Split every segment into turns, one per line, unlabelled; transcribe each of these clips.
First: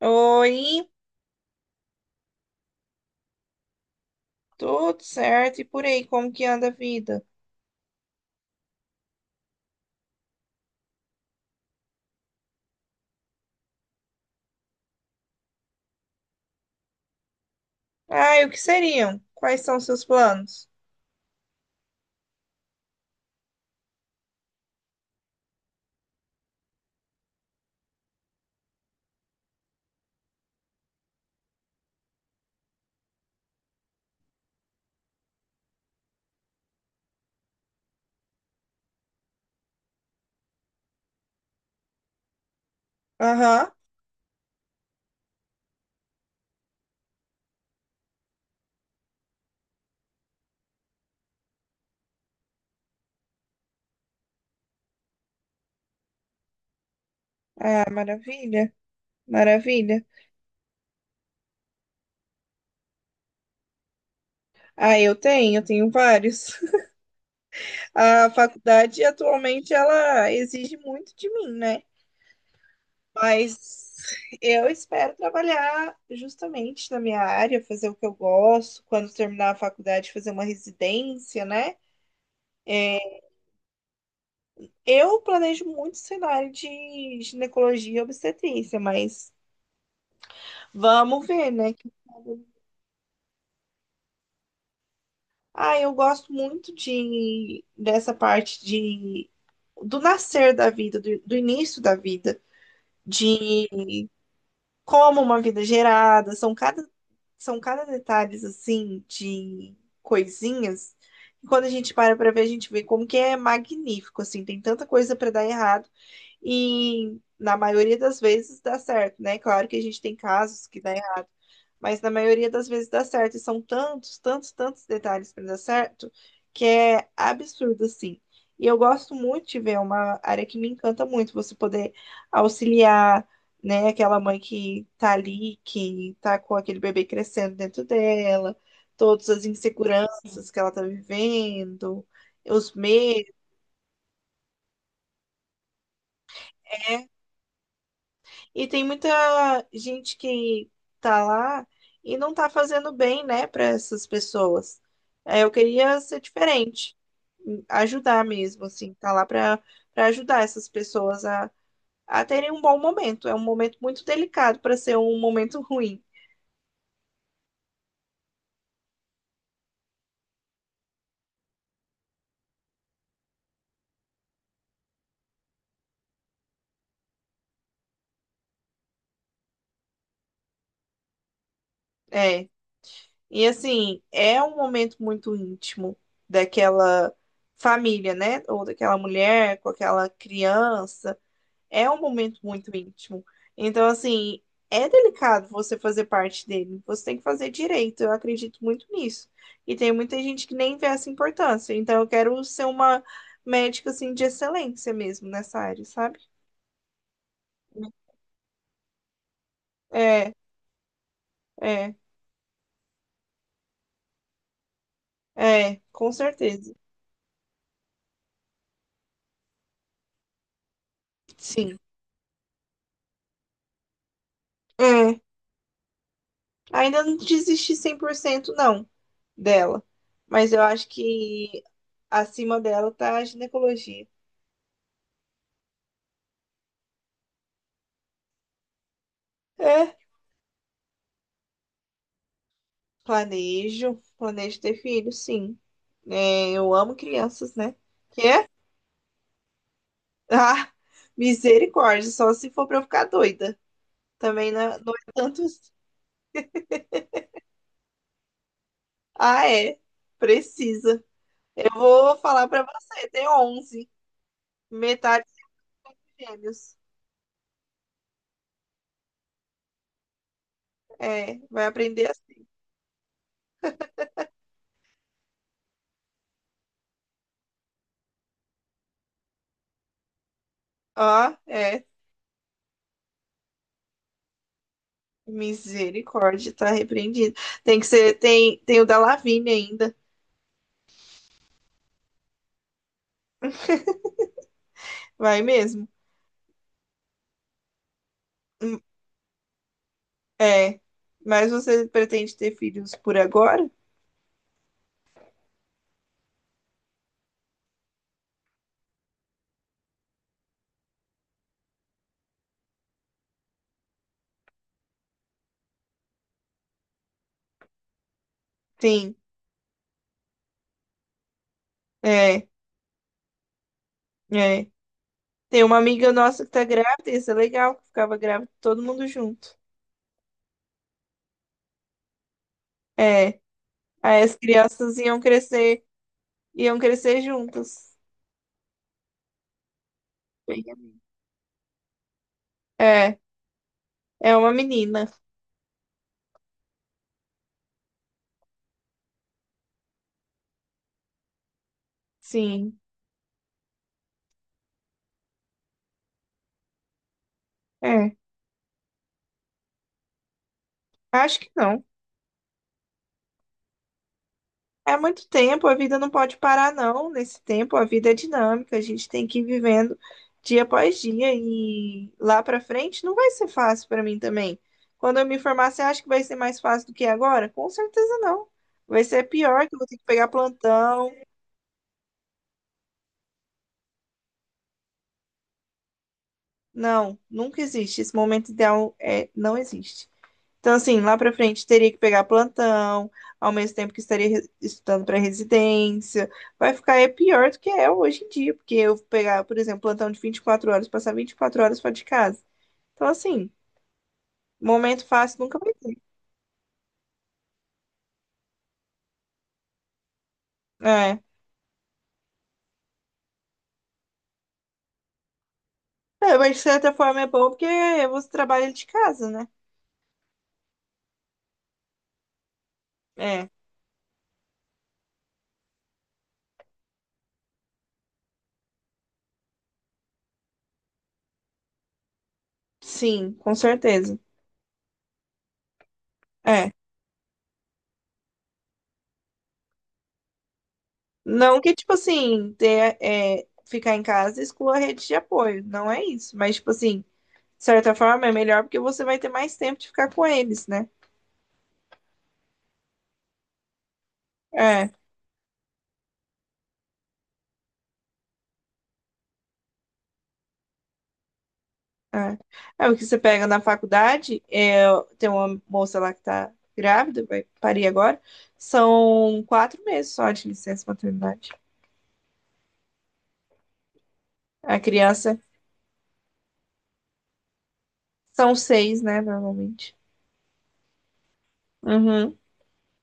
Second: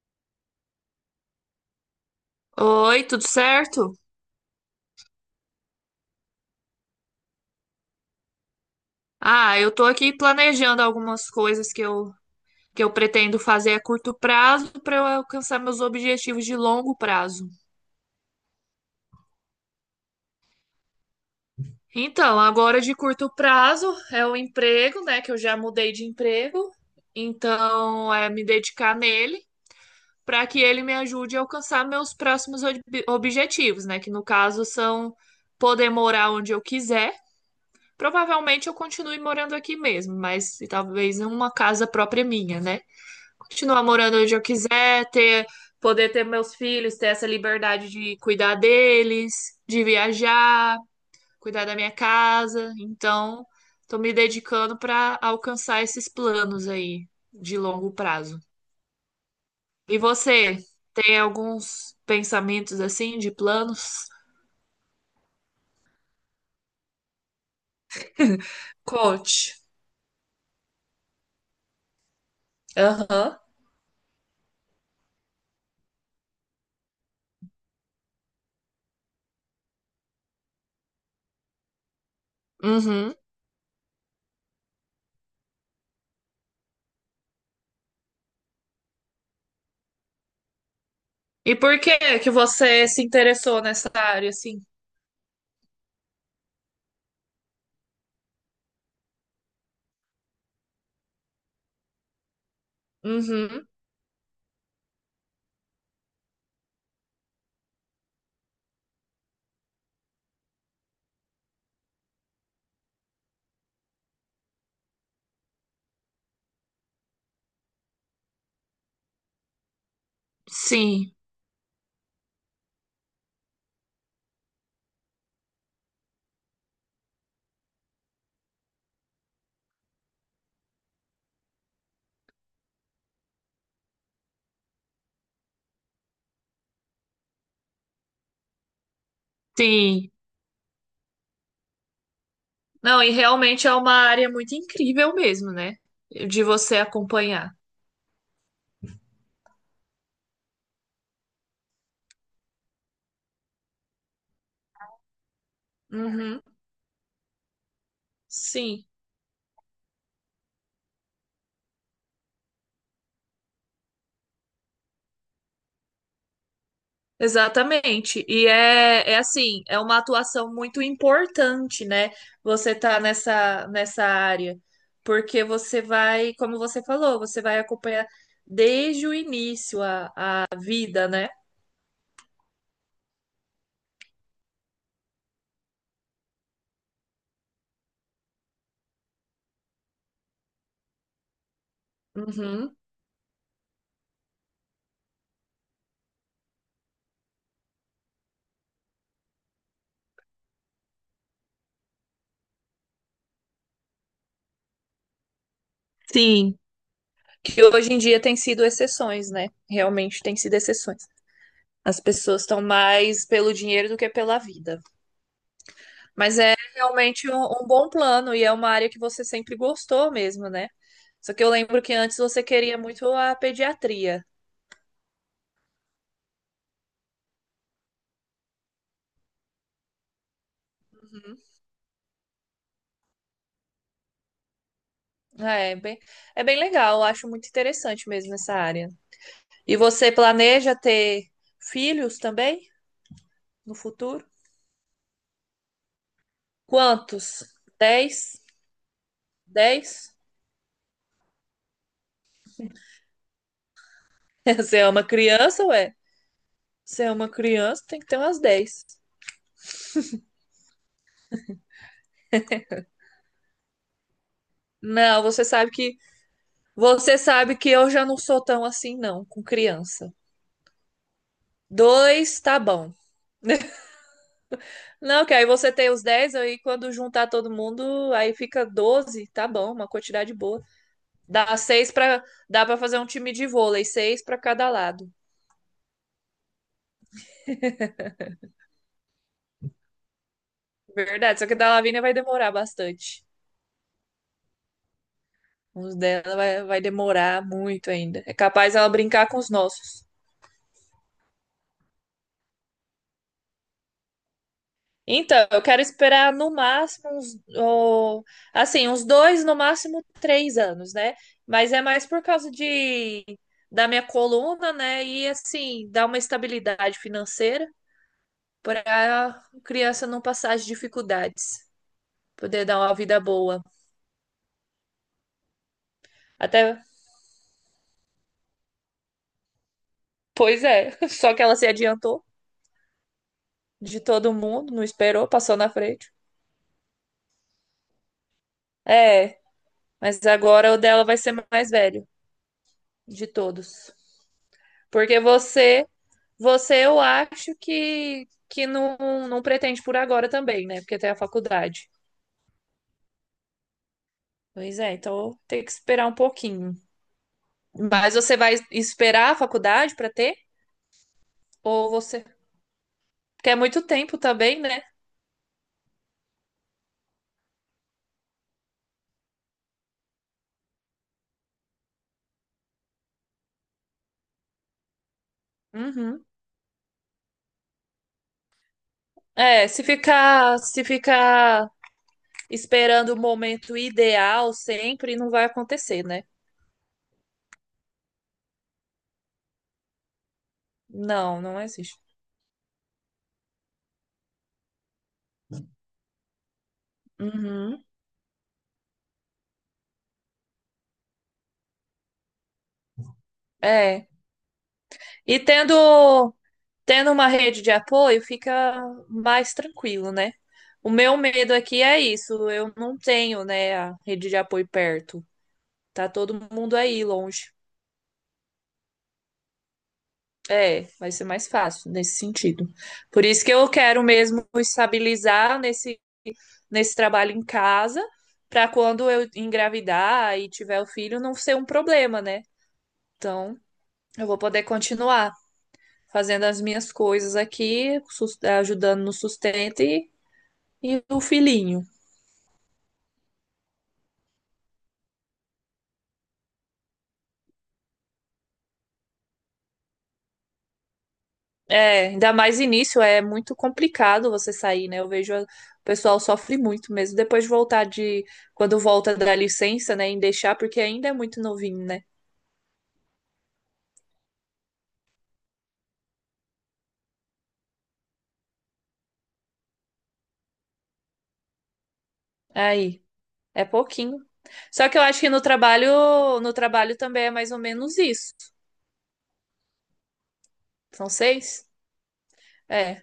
Oi,
Oi, tudo certo?
tudo certo? E por aí, como que anda a vida?
Ah, eu tô aqui planejando algumas coisas que eu pretendo fazer a curto prazo para eu alcançar meus objetivos de longo prazo.
Ah, e o que seriam? Quais são seus planos?
Então, agora de curto prazo é o emprego, né? Que eu já mudei de emprego. Então, é me dedicar nele para que ele me ajude a alcançar meus próximos objetivos, né? Que no caso são poder morar onde eu quiser. Provavelmente eu continue morando aqui mesmo, mas talvez em uma casa própria minha, né?
Aham.
Continuar morando onde eu quiser, ter, poder ter meus filhos, ter essa liberdade de cuidar deles, de viajar, cuidar da minha casa. Então, estou me dedicando para alcançar esses planos aí de
Ah,
longo prazo.
maravilha,
E
maravilha.
você, tem alguns pensamentos assim de planos?
Ah, eu tenho vários. A faculdade
Coach.
atualmente ela exige muito de mim, né?
Aham.
Mas eu espero trabalhar justamente na minha área, fazer o que eu gosto, quando terminar a faculdade, fazer uma residência, né? É,
Uhum.
Eu planejo muito cenário de ginecologia e obstetrícia, mas vamos ver,
E
né?
por
Que-
que que você se interessou nessa área assim?
ah, eu gosto muito de dessa parte de do nascer da vida, do início da vida, de
Uhum.
como uma vida é gerada, são cada detalhes assim de coisinhas. E quando a gente para para ver, a gente vê como que é magnífico, assim, tem tanta coisa para dar errado. E na maioria das vezes dá certo, né? Claro que a gente tem casos que dá
Sim,
errado, mas na maioria das vezes dá certo. E são tantos, tantos, tantos detalhes para dar certo que é absurdo, assim. E eu gosto muito de ver, é uma área que me encanta muito, você poder auxiliar, né, aquela mãe que tá ali, que tá com aquele bebê crescendo dentro dela, todas as
sim.
inseguranças que ela tá vivendo, os
Não, e
medos.
realmente é uma área muito incrível mesmo, né? De você
Né?
acompanhar.
E tem muita gente que tá lá e não tá fazendo bem, né, para essas pessoas. É, eu queria ser
Uhum,
diferente, ajudar mesmo,
sim,
assim, tá lá para ajudar essas pessoas a terem um bom momento. É um momento muito delicado para ser um momento ruim.
exatamente. É assim, é uma atuação muito importante, né? Você tá nessa área. Porque você vai, como você falou, você vai acompanhar desde o início a vida, né?
É. E assim, é um momento muito íntimo daquela família, né? Ou daquela mulher com aquela criança. É um momento muito
Uhum,
íntimo. Então, assim, é delicado você fazer parte dele. Você tem que fazer direito. Eu acredito muito nisso. E tem muita gente que nem vê essa importância. Então, eu quero ser uma médica, assim, de excelência mesmo nessa área, sabe?
sim. Que hoje em dia tem sido exceções, né? Realmente
É,
tem sido exceções.
é,
As pessoas estão mais pelo dinheiro do que pela vida.
é, com
Mas é
certeza.
realmente um bom plano e é uma área que você sempre gostou mesmo, né? Só que eu
Sim.
lembro que antes você queria muito a pediatria.
É. Ainda não desisti 100% não dela. Mas eu acho
Uhum.
que acima dela tá a ginecologia.
É, bem, é bem legal, eu acho muito interessante mesmo essa área. E
É.
você planeja ter filhos também no
Planejo,
futuro?
planejo ter filho, sim. É, eu amo
Quantos?
crianças, né?
10?
Quê?
10?
Ah, misericórdia, só se for pra eu ficar doida. Também não, é,
Você é
não
uma
é
criança,
tantos.
ué? Você é uma criança, tem que ter umas 10.
Ah, é. Precisa. Eu vou falar pra você, tem 11,
Não,
metade
você sabe que
de gêmeos.
você sabe que eu já não sou tão assim, não, com criança.
É, vai aprender
Dois,
assim.
tá bom. Não, que aí você tem os 10, aí quando juntar todo mundo, aí fica 12, tá bom, uma quantidade boa.
Ó
Dá
é.
seis para Dá para fazer um time de vôlei, seis para cada lado.
Misericórdia, tá repreendido. Tem que ser, tem, tem o da Lavínia ainda.
Verdade, só que a da Lavínia vai demorar bastante.
Vai mesmo.
Uns dela vai demorar muito ainda. É capaz
Hum.
ela brincar com os nossos.
É. Mas você pretende ter filhos por agora?
Então, eu quero esperar no máximo uns, ó, assim, uns dois, no máximo 3 anos, né? Mas é mais por causa de da minha coluna, né? E assim, dar uma estabilidade financeira para
Sim.
a criança não passar as dificuldades,
É,
poder dar uma vida boa.
é. Tem uma amiga nossa que tá
Até,
grávida, isso é legal, que ficava grávida todo mundo junto.
pois é, só que ela se adiantou
É.
de
Aí
todo
as
mundo, não
crianças
esperou, passou na frente.
iam crescer juntas.
É, mas agora o
Bem,
dela vai ser mais velho
é,
de todos.
é uma menina.
Porque você eu acho que não pretende por agora também, né? Porque tem a faculdade.
Sim.
Pois é, então tem que esperar um pouquinho. Mas
É.
você vai esperar a faculdade para ter?
Acho que não.
Ou você. Porque é muito tempo também, né?
É muito tempo, a vida não pode parar, não. Nesse tempo, a vida é dinâmica, a gente tem que ir vivendo dia após dia e lá pra frente não vai ser fácil pra mim também. Quando eu me formar, você acha que vai
Uhum.
ser mais fácil do que agora? Com certeza não. Vai ser pior
É,
que eu
se
vou ter que pegar
ficar, se
plantão.
ficar esperando o momento ideal sempre, não vai acontecer, né?
Não, nunca existe. Esse momento ideal é, não existe. Então, assim, lá para
Não, não
frente teria que
existe.
pegar plantão, ao mesmo tempo que estaria estudando para residência. Vai ficar é pior do que
Uhum.
é hoje em dia, porque eu pegar, por exemplo, plantão de 24 horas, passar 24 horas fora de casa. Então, assim,
É.
momento fácil
E
nunca vai ter.
tendo, tendo uma rede de apoio, fica mais tranquilo, né? O meu
É.
medo aqui é isso, eu não tenho, né, a rede de apoio perto. Tá
É,
todo
mas de
mundo
certa
aí
forma é bom
longe.
porque você trabalha de casa, né?
É, vai ser mais fácil nesse sentido. Por isso
É,
que eu quero mesmo estabilizar nesse trabalho em casa, para quando eu engravidar e tiver o filho não ser um problema, né?
sim, com
Então,
certeza.
eu vou poder continuar fazendo as
É.
minhas coisas aqui, ajudando no sustento e o
Não que,
filhinho.
tipo assim, ter, é, ficar em casa exclua a rede de apoio, não é isso. Mas, tipo assim, de certa forma, é melhor porque você vai ter mais tempo de ficar com eles, né?
É, ainda mais início, é muito complicado você sair,
É,
né? Eu vejo o pessoal sofre muito mesmo. Depois de voltar de, quando volta da licença, né, em deixar, porque ainda é muito novinho, né?
é. É o que você pega na faculdade, é, tem uma moça lá que tá grávida, vai parir agora, são 4 meses só de licença maternidade.
Aí, é pouquinho.
A
Só que eu acho que
criança
no trabalho também é mais ou menos isso.
são seis, né, normalmente.
São seis?
Uhum.
É.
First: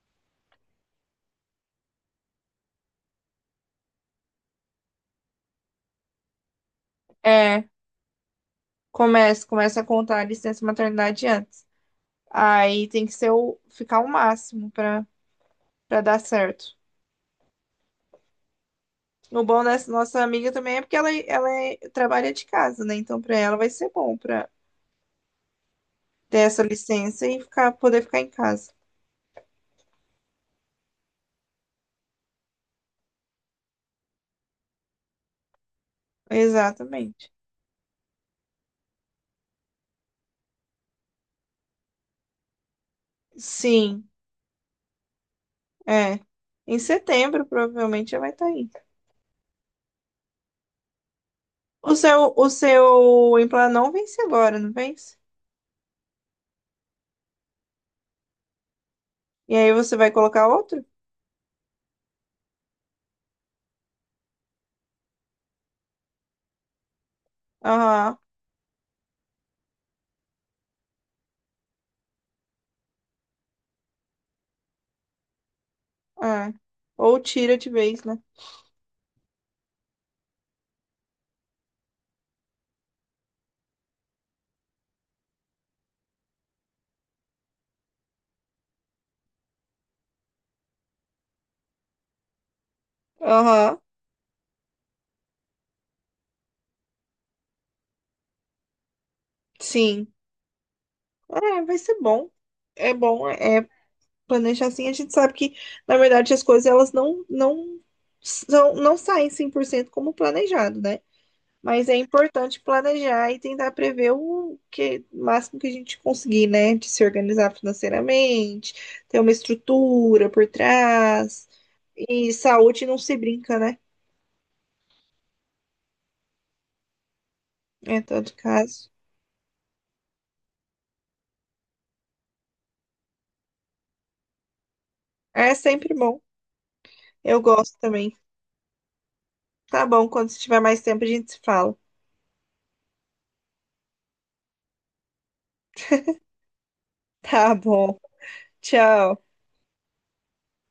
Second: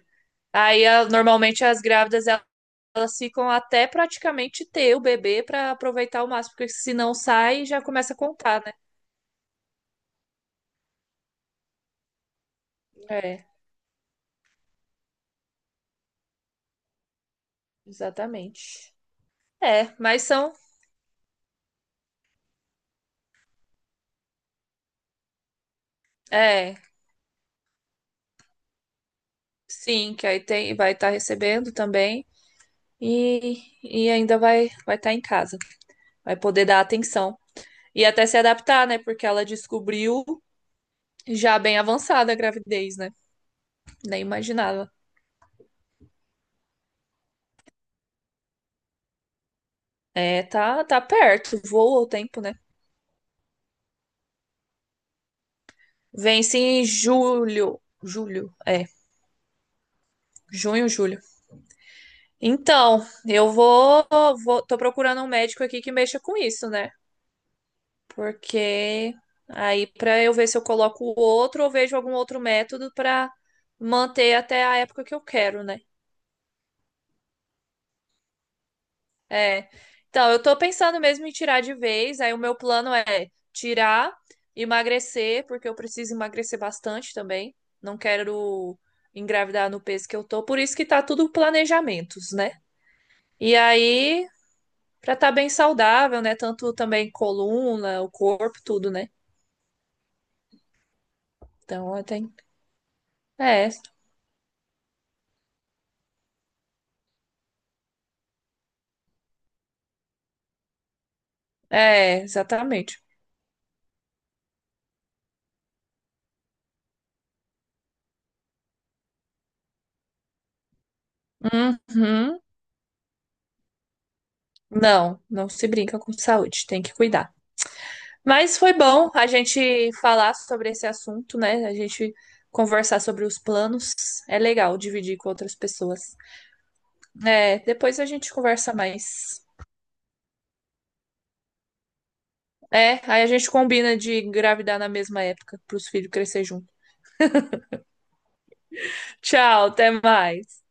Aí, normalmente as grávidas, elas ficam até praticamente ter o bebê para aproveitar o máximo, porque se não sai,
É,
já começa a contar, né?
começa a contar a licença maternidade antes. Aí tem que ser
É,
o, ficar o máximo para para dar certo.
exatamente.
O bom dessa
É,
nossa
mas
amiga
são.
também é porque ela trabalha de casa, né? Então, pra ela vai ser bom pra ter essa
É.
licença e ficar, poder ficar em casa.
Sim, que aí tem, vai estar recebendo também e ainda vai estar em casa, vai poder dar
Exatamente.
atenção e até se adaptar, né? Porque ela descobriu já bem avançada a gravidez, né?
Sim,
Nem imaginava.
é. Em setembro, provavelmente, ela vai estar aí.
É, tá perto,
O
voa o
seu,
tempo,
o
né?
seu implante não vence agora, não vence?
Vence em julho, julho, é,
E aí você vai colocar outro?
junho, julho. Então, eu vou, tô procurando um médico aqui que mexa com isso, né?
Aham,
Porque aí para eu ver se eu coloco o outro ou vejo algum outro método para manter até a época que eu quero, né?
é. Ou tira de vez, né?
É. Então, eu tô pensando mesmo em tirar de vez. Aí o meu plano é tirar, emagrecer, porque eu preciso emagrecer bastante também. Não quero engravidar no peso que eu tô, por isso que tá tudo planejamentos, né? E
Aham,
aí, pra estar tá bem saudável, né? Tanto também coluna, o corpo, tudo, né?
sim. É, vai
Então,
ser
eu
bom.
tenho.
É bom, é
É,
planejar assim, a gente sabe que, na verdade, as coisas elas não são, não saem 100% como planejado, né? Mas é
é,
importante
exatamente.
planejar e tentar prever o que, o máximo que a gente conseguir, né? De se organizar financeiramente, ter uma estrutura por trás. E
Uhum.
saúde não se brinca, né?
Não, não se brinca com saúde, tem que cuidar.
Em todo
Mas foi
caso.
bom a gente falar sobre esse assunto, né? A gente conversar sobre os planos. É legal dividir com
É
outras
sempre
pessoas.
bom. Eu
É,
gosto
depois a
também.
gente conversa mais.
Tá bom, quando se tiver mais tempo a gente se fala.
É, aí a gente combina de engravidar na mesma época para os filhos crescer junto.
Tá bom. Tchau.
Tchau, até mais.